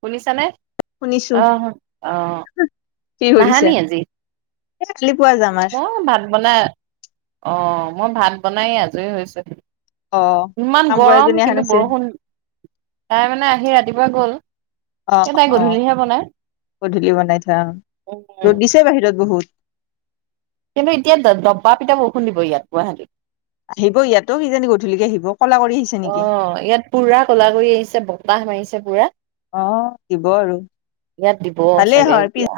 শুনিছানে? শুনিছো অ', আহ, কি কৰিছা নাহানি আজি? এ, কালি পুৱা যাম। আৰু এ, ভাত বনাই অ', মই ভাত বনাই আজৰি হৈছোঁ হে। অ ইমান কাম গৰম কৰাজনী অহা কিন্তু নাছিল বৰষুণ, তাই মানে আহি ৰাতিপুৱা গ'ল। অ', এই অ', তাই অ', গধূলিহে বনাই গধূলি বনাই থোৱা আহ, উম ৰ'দ দিছে বাহিৰত বহুত। কিন্তু এতিয়া দবা পিতা বৰষুণ দিব ইয়াত গুৱাহাটীত। আহিব ইয়াতো কিজানি গধূলিকে আহিব কলা কৰি আহিছে নেকি অহ, ইয়াত পুৰা কলা কৰি আহিছে বত হ মাৰিছে পুৰা। অ', দিব আৰু। ইয়াত দিব ভালেই চাগে হয় এতিয়া।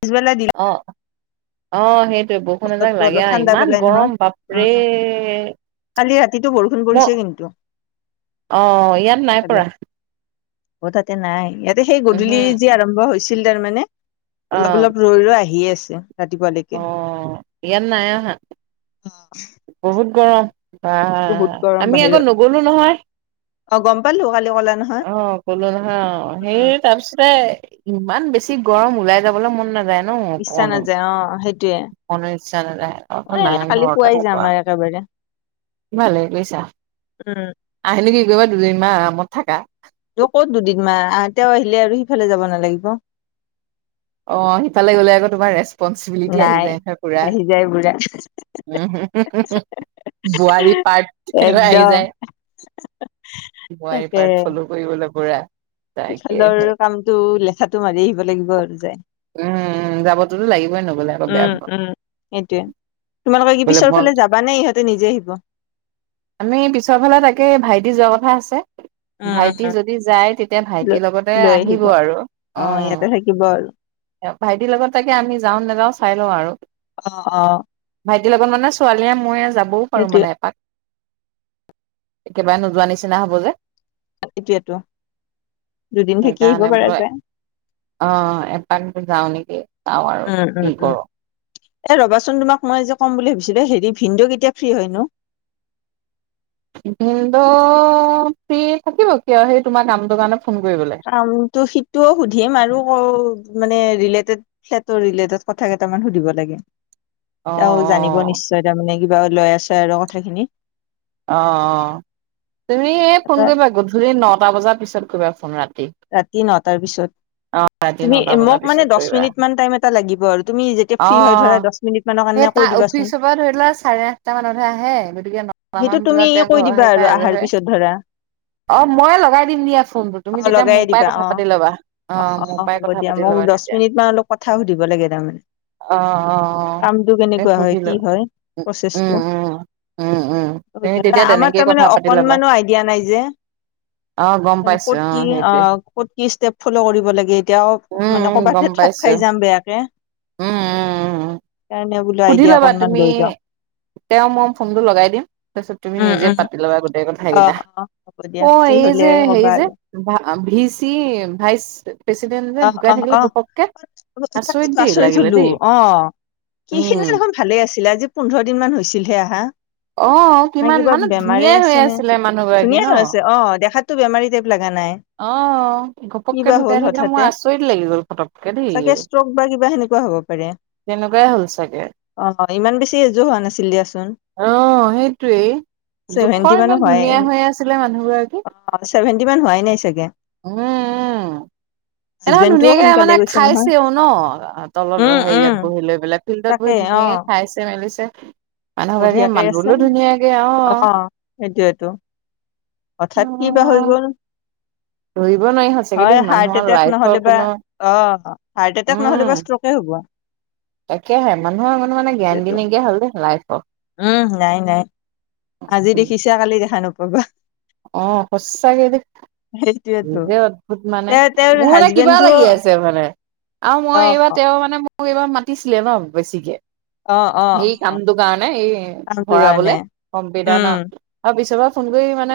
পিছবেলা দিলে অ'। অ', সেইটোৱে বৰষুণ এজাক বতৰটো লাগে অলপ আৰু ঠাণ্ডা ইমান পেলাই নহয় গৰম বাপৰে। উম কালি ৰাতিটো বৰষুণ ম পৰিছে কিন্তু। অ', ইয়াত নাই ইফালে পৰা। অ', তাতে নাই ইয়াতে সেই উহু গধূলি যি আৰম্ভ হৈছিল তাৰমানে অ অলপ, অলপ ৰৈ, ৰৈ আহিয়ে আছে ৰাতিপুৱালৈকে। অ', ইয়াত নাই আহা। অ'। বহুত গৰম অহ, গৰম আমি আগত নগ'লো নহয়। পালোঁ, কালি ক'লা নহয়। অ', ক'লো নহয়, উম সেই তাৰপিছতে ইমান বেছি গৰম ওলাই যাবলৈ মন নাযায় ন ইচ্ছা অকনো। নাযায় অ', সেইটোৱে। অকনো ইচ্ছা নাযায়। আকৌ নাই ঘৰতে [unintelligible] পুৱাই যাম কোৱা, আৰু একেবাৰে ভালেই কৰিছা। উম আহিনো কি কৰিবা দুদিনমান আৰামত থাকা। ত' ক'ত দুদিনমান আহ তেওঁ আহিলে আৰু সিফালে যাব নালাগিব! অ', সিফালে গ'লে আকৌ তোমাৰ ৰেচ চিবিলিটি আহি নাই যায় নহয় পুৰা, আহি যায় বুঢ়া [unintelligible] বোৱাৰী পাৰ্ট আহি একদম যায়, বোৱাৰী তাকে পাৰ্ট ফ'ল্লো। কৰিবলে পুৰা। সিফালৰ তাকেহে কামতটো লেথাটো মাৰি আহিব লাগিব আৰু যায়। উম, উম, যাবতোতো লাগিবই নগ'লে আকৌ বেয়া উম পাব। উম সেইটোয়ে তোমালোকে কি গলে মন পিছৰফালে যাবানে ইহঁতে নিজে আহিব? আমি পিছৰফালে তাকে ভাইটি যোৱা কথা আছে। উম উম ভাইটি উম যদি যায়, তেতিয়া ভাইটিৰ লগতে আহিব আৰু অ'। এবাৰ ভাইটিৰ লগত তাকে আমি যাওঁ নাযাওঁ চাই লওঁ আৰু অ অ ভাইটিৰ লগত মানে ছোৱালীয়ে ময়ে যাবও পাৰো এইটোয়ে মানে এপাক একেবাৰে নোযোৱা নিচিনা হব যে এতিয়াতো দুদিন থাকি আহিব সেইকাৰণে পাৰা বোলো যায় অ যাওঁ নেকি চাওঁ আৰু উম উম কি উম কৰো এ ৰবাচোন তোমাক মই যে ক'ম বুলি ভাবিছিলো হেৰি ভিন্দ কেতিয়া ফ্ৰী হয় নো ভিন্দ ফ্ৰি থাকিব কিয় সেই তোমাৰ কামটো কাৰণে ফোন কৰিবলে কামটো সিটোও সুধিম আৰু মানে ৰিলেটেড সটোৰ ৰিলেটড কথা কেইটামান সুধিব লাগে অ অ তেওঁ জানিব নিশ্চয় তাৰমানে কিবা লৈ আছে আৰু কথাখিনি অঁঁ তুমি এই ফোন তাৰপৰা কৰিবা গধূলি নটা বজাৰ পিছত কৰিবা ফোন ৰাতি ৰাতি নটাৰ পিছত অ ৰাতি তুমি নটা বজাৰ মোক মানে পিছত দছ কৰিবা মিনিটমান টাইম এটা লাগিব আৰু তুমি যেতিয়া ফ্ৰী হয় থাকা অ', দছ মি সেই তাৰ অফিচৰ পৰা ধৰি লোৱা চাৰে আঠটা মানতহে আহে গতিকে সেইটো কাহামান তুমি বজাত তেওঁ কৈ ঘৰ দিবা আহি আৰু পায় আহাৰ আজহ পিছত ধৰা অ মই লগাই দিম দিয়া ফোনটোত অ তুমি তেতিয়া লগাই মোৰ দিবা পৰাই অ কথা পাতি ল'বা অ মোৰ পৰাই হ'ব কথা দিয়া পাতি মোক ল'বা দহ তেতিয়া মিনিট মান অলপ কথা সুধিব লাগে তাৰমানে অ অ কামটো এই কেনেকুৱা হয় কি সুধিলো হয় উম প্ৰচেছটো উম উম উম তুমি তেতিয়া আমাৰ তেনেকেই তাৰমানে কথা পাতি ল'বা অকনমানো আইডিয়া নাই যে অ', গম পাইছো ক'ত অ সেইটোৱে। ক'ত কি ষ্টেপ ফ'ল' কৰিব লাগে এতিয়াও উম, মানে উম, গম কৰ'বাত ঠগ পাইছো খাই যাম বেয়াকে উম, উম, উম, উম। সেইকাৰণে ব সুধি লবা তুমি তেওঁ মই ফোনটো লগাই দিম তাৰপিছত তুমি উম নিজে উম পাতি ল'বা গোটেই কথা অ কেইটা অ হ'ব দিয়া অ ফ্ৰী এই হলে যে হেৰি ক'বা যে আৰু ভি চি ভাইচ প্ৰেচিডেন্ট যে অ ঢুকাই অ থাকিলে অ ঘপককে তাকে দেই আচৰিত লাগিলে থলো দেই আহ সিখিনি উম দেখোন ভালে আছিলে আজি পোন্ধৰ দিন মান হৈছিলহে আহা অ নাই কিমান কিবা মানে বেমাৰে ধুনীয়াই হৈ আছে নে আছিলে মানুহ গৰাকী ধুনীয়া ন ধৰ আছে অ দেখাত দেখাতটো বমাৰী টাইপ লগা নাই অ কি ঘপককে বা হ'ল ধুকাই থাকিলে হঠাতে মোৰ আচৰিত লাগি গল পটককে দেই চাগে ষ্ট্ৰক বা কিবা সেনেকুৱা হ'ব পাৰে তেনেকুৱাই হ'ল চাগে অ ইমান বেছি এযো হোৱা নাছিল দিয়াচোন অ হেইটোৱেই ছেভেন্টি জোখৰ মানো ইমান হয় ধুনীয়া হৈ আছিলে মানুহ গৰাকী অ চছেভেণ্টি মান হোৱাই নাই চাগে উম উম হেদিনাখন হাজবেণ্ডটোও ধুনীয়াকে সোনকালে মানে গৈছে নহয় খাইছে উ ন তলত উম হে ইয়াত উম বহি লৈ পেলাই ফিল্ডত তাকে বহি অ ধুনীয়াকে খাইছে মেলিছে মানুহবাকে বঢ়িয়াকে আছে মানুহলৈ ধুনীয়াকে অ সেইটোয়েটো অঠাৎ কি বা হৈ গ'ল ধৰিব নোৱাৰি হয়চেগে হয় দেই হাৰ্ট মানুহৰ এটেক নহ'লে লাইফৰ বা কোনো অ হাৰ্ট এটেক নহ'লে বা ষ্ট্ৰকে হ'ব তাকোহে মানুহৰ মানে সেইটো গেৰেনটি নাইকিয়া হ'ল দেই লাইফৰ উম নাই নাই আজি দেখিছো কালি দেখা নপাবা অ সঁচাকে দে সেইটোয়েতো নিজে অদ্ভুত মানে তে তেওঁৰ মোৰ মানে কিবা হাজবেণ্ডটো লাগি আছে মানে আৰু মই অ এইবাৰ তেওঁ মানে মোক এইবাৰ মাতিছিলে ন বেছিকে অ অ সেই অ কামটো কাৰণে এই কামটো কাৰণে ভৰাবলে কম্পিউটাৰ ন উম আৰু পিছৰ পৰা ফোন কৰি মানে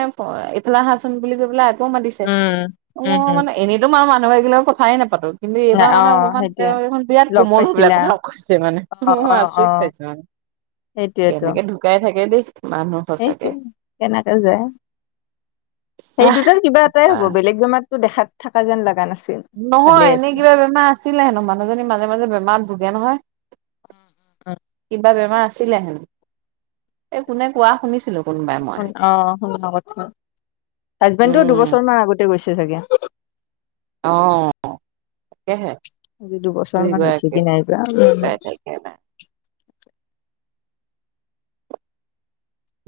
এফালা আহাচোন বুলি কৈ পেলাই আকৌ মাতিছে উম অ উম মানে এনেতো মাৰ মানুহ এগিলাক কথাই নাপাতো কিন্তু ন এইবাৰ অ মানে, অকণমান সেইটোয়ে তেওঁ এইখন বিৰাট লগ কোমল হৈ পেলাই পাইছিলা কথা কৈছে। মানে, মই আচৰিত পাইছে মানে। সেইটোৱেতো। শুকাই থাকে দেই মানুহ। সঁচাকে সেইটোৱে কেনেকে যায়, সেই চাহ দুটাৰ কিবা এটাই হ'ব তাহ বেলেগ বেমাত টো দেখাত থকা যেন লগা নাছিল। ভালে নহয় এনেই আছে কিবা বেমাৰ আছিলে হেনো, মানুহজনী মাজে মাজে বেমাৰত ভোগে নহয়। শুন কিবা বেমাৰ আছিলে, এই কোনে কোৱা শুনিছিলো। কোনোবাই মই ন অ শুন ক হাজবেণ্ডটো উম দুবছৰ মান আগতে গৈছে চাগে। অ', তাকেহে। আজি দুবছৰ ই মান হৈছে গে কি নাইবা শুকাই থাকে নাই।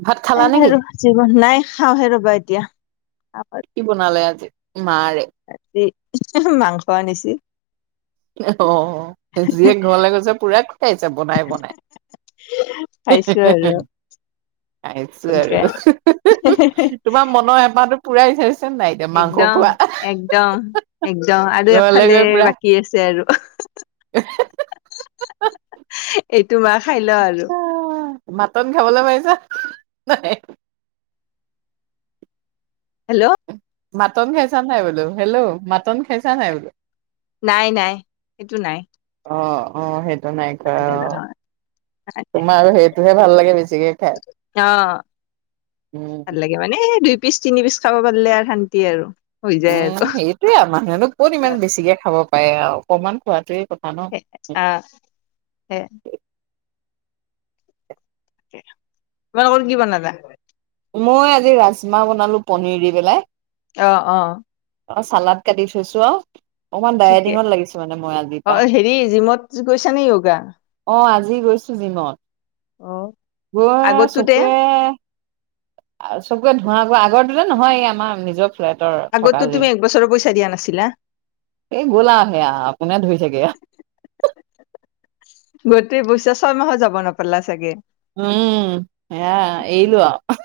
ভাত খালা এইয়াই নেকি আৰু জীৱন নাই খাওঁহে ৰবা এতিয়া। কি বনালে আজি মাৰে? ৰাতি মাংস আনিছল। অ', জীয়েক ঘৰলে গৈছে পোৰা খোৱাইছে বনাই বনাই। খাইছো আৰু। খাইছো এনেকে আৰু তোমাৰ মনৰ হেপাহতটো পুৰাই থইছে। একদম, একদম, একদম আৰু ঘৰলে এফালে বাকী আছে আৰু। অ এইটো মাহ খাই লওঁ আৰু। মাটন খাবলৈ পাইছা নাই? হেল্ল। মাটন খাইছা নাই বোলো হেল্লো মাটন খাইছা নাই বোলো। নাই নাই সেইটো নাই। অ', অ' সেইটো নাই কৰা অ'। নহয় তোমাৰ সেই তটোহে ভাল লাগে বেছিকে। খাই উম অ'। মানে, দুই পিচ তিনি পিচ খাব পাৰিলে আৰু শান্তি আৰু হৈ যায় আৰু। সেইটোৱেই, মানুহনো ক'ত ইমান বেছিকে খাব পাৰে আৰু অকনমান খোৱাাতোৱে কথা ন। অ', সেই তোমালোকৰ কি বনালা? মই আজি ৰাজমাহ বনালো পনীৰ দি পেলাই। অ', অ'। আৰু চালাদ কাটি থৈছো আও। অকমান ঠিকে ডাইডিঙত লাগিছো মানে মই আজিৰ অ পা। হেৰি জিমত গৈছা নে য়োগা অ', আজি গৈছো জিমত অ গৈ আগতোতে চকুৱে আৰু চকুৱে ধোঁৱা ধোঁৱা। আগৰদৰে নহয় এই আমাৰ নিজৰ ফ্লেটৰ থকা আগতো জিম তুমি এক বছৰ পইচা দিয়া নাছিলা। এই গ'ল আৰু সেয়া কোনে ধৰি থাকে। গোটেই পইচা ছয়মাহ যাব নাপালা চাগে। উম এয়া এৰিলো আৰু।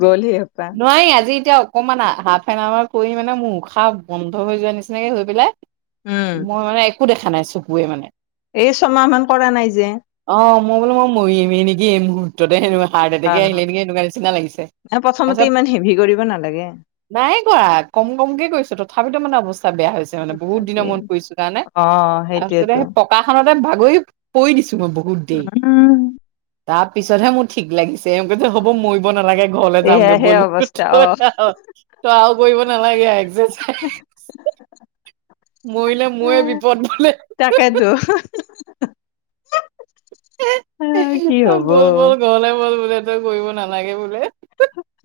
গ'লি অপা। নোৱাৰি আজি এতিয়া অকণমান হাফ এন আৱাৰ কৰি মানে, মোৰ উশাহ বন্ধ হৈ যোৱা নিচিনাকে হৈ পেলাই উম মই মানে, একো দেখা নাই চকুৱে মানে। এই ছমাহ মান কৰা নাই যে। অ মই বোল মৰিমে নেকি, এই মুহূৰ্ততে হাৰট এটেকে আহিলে নেকি সেকুৱা নিচিনা লাগিছে। ন প্ৰথমতে তাৰপিছত ইমান হেভি কৰিব নালাগে। নাই কৰা কম কমকে কৰিছো তথাপিতো মানে অৱস্থা বেয়া হৈছে। মানে, বহুত তথাপি দিনৰ মন পৰিছো কাৰণে, অ তাৰপিছতে সেইটোয়েতো সেই পকা খনতে বাগৰি পৰি দিছো মই বহুত দেৰি। উম তাৰ পিছতহে মোৰ ঠিক লাগিছে এওঁ ক যে হ'ব মৰিব নালাগে। ঘৰত যামগে এয়াহে বলো ত, অৱস্থা অ ত আৰু কৰিব নালাগে এক্সাৰচাইজ। [inaudible] মৰিলে ময়ে বিপদ নিলে। তাকেতো আহ, কি ত, হব বল, বল ঘৰলে বল বোলে তই কৰিব নালাগে বোলে।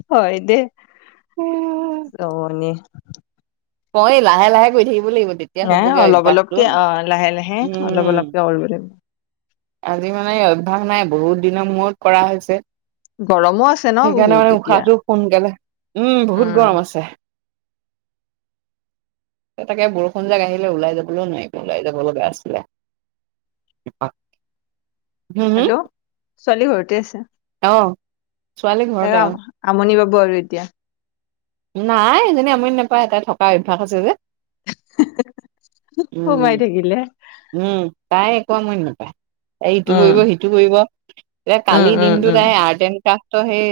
হয় দে অ, নি ক, লাহে, লাহে গৈ থাকিব লাগিব তেতিয়া। ন, হ'বগে অলপ, অভ্যাসটো অলপকে অ, লাহে, লাহে অলপ উম অলপকে ওলবম। আজি মানে অভ্যয়াস নাই, বহুত দিনৰ মূৰত কৰা হৈছে। গৰমো আছে ন সেইকাৰণে বহুত মানে এতিয়া উশাহটো সোনকালে, উম, বহুত গৰম আছে। [unintelligible] তাকে বৰষুণ যাক আহিলে ওলাই যাবলৈও নোৱাৰিব, ওলাই যাব ল'গা আছিলে। আহ। হেল্ল' ছোৱালী ঘৰতে আছে। অ'। ছোৱালী এ, ঘৰতে অ ৰাম আমনি পাব আৰু এতিয়া। নাই এজনী আমনি নাপায়, তাই থকা অভ্যাস আছে যে। উম, উম, সোমাই থাকিলে উহ তাই একো আমনি মই নাপায়। এইটো উম কৰিব সিটো কৰিব, এ উম কালি উম দিনটোত উম তাই আৰ্ট এণ্ড কন্ত্ত সেই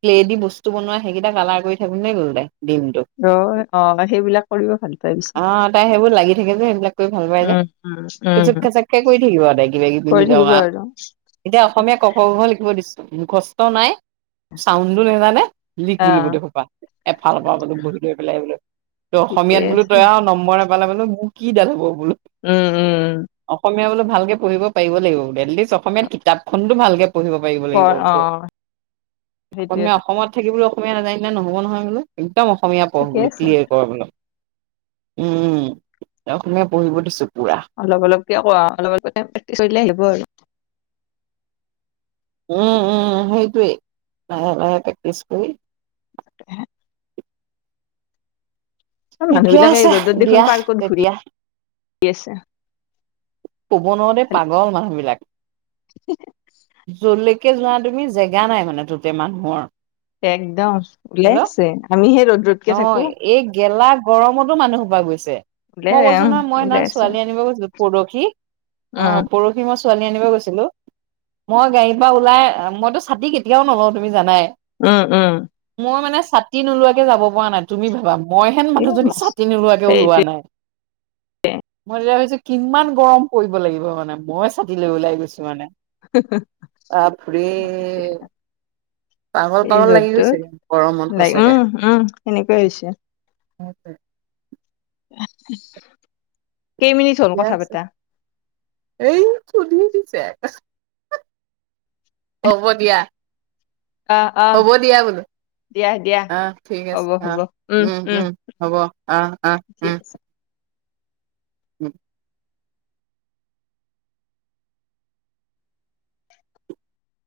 ক্লেদি বস্তু বনোৱা সেইকেইটা কালাৰ কৰি থাকোতেই গ'ল, তাই দিনটো। ৰ অ সেইবিলাক কৰিব ভাল পাই পিছত আহ' তাই সেইবোৰ লাগি থাকে যে সেইবিলাক কৰি ভাল পাই যে। উম উম উম খুচুক-খাচাক কৈ থাকিব আৰু কিবা-কিবি কৰি নিজা থাকিব আৰু এতিয়া অসমীয়া ক খ গ ঘ লিখিব দিছো মুখস্থ নাই। চাউণ্ডো নেজানে লিখ অ বুলো গোটেই সোপা। এফালৰ পৰা বোলো বহি লৈ পেলাই এইবোলে ঠিকেই অসমীয়াত বোলো আছে তই আৰু নম্বৰ নাপালে বোলো, মোক কি ডাল হ'ব বোলো। উম, উম। উম। অসমীয়া বোলো ভালকে পঢ়িব পাৰিব লাগিব, এটলিষ্ট অসমীয়াত কিতাপ খনতো ভালকে পঢ়িব পাৰিব প- অ লাগিবতো, সেইটোৱে অসমীয়া অসমত থাকিবলে অসমীয়া নাজানিলে নহ'ব নহয় বোলো, একদম অসমীয়া পঢ় ঠিকে বোলো, আছে ক্লিয়াৰ কৰ বোলো। উমহ' অসমীয়া পঢ়িব দিছো পোৰা। অলপ-অলপকে আকৌ অলপ-অলপকে প্ৰেক্টিছ কৰিলে আহিব আৰু। উম, উম' সেইটোৱেই লাহে, লাহে প্ৰেক্টিচ কৰি হে'। চব মানুহ ঠিকে বিলাকে এই আছে ৰ'দত দেখোন দিয়া পাৰ্কত ঘূৰি তেতিয়া আছে। ক'ব নোৱাৰোঁ দেই পাগল মানুহবিলাক। জল্ডিকে যোৱা তুমি জেগা নাই মানে ততে মানুহৰ। একদম ওলাইছে আমিহে ৰ'দত ন এই গেলা গৰমতো মানুহ সোপা গৈছে। ওলাই মই কৈছো আহ নহয়, মই সিদিনা ওলাই আছে ছোৱালী আনিব গৈছিলোঁ, পৰহি উম অ' পৰিহি। মই ছোৱালী আনিব গৈছিলো। মই গাড়ীৰ পৰা ওলাই, মইতো ছাতি কেতিয়াও নলওঁ তুমি জানাই। উম, উম। মই মানে ছাতি নোলোৱাকে যাব পৰা নাই তুমি ভাবা। মই হেন এই মানুহজনী মস্ত ছাতি নোলোৱাকে ওলোৱা সেইটোৱে নাই। মই তেতিয়া ভাবিছো কিমান গৰম পৰিব লাগিব মানে, মই চাতিলৈ ওলাই গৈছো মানে। আ-বেহ। পাগল এই পাগল লাগি ৰ'দটোত গৈছেগে, গৰমত লাগ সঁচাকে। উম উম সেনেকুৱাই হৈছে। [unintelligible] হেৱকে কেই মিনিনিট ঠিকে আছে, এই সুধি দিছে একসে। হ'ব দিয়া। আহ আহ হ'ব দিয়া বোলো। দিয়া দিয়া আহ' ঠিক আছে, আহ' উম, উম হ'ব আহ', আহ' ঠিক উম। আছে উম।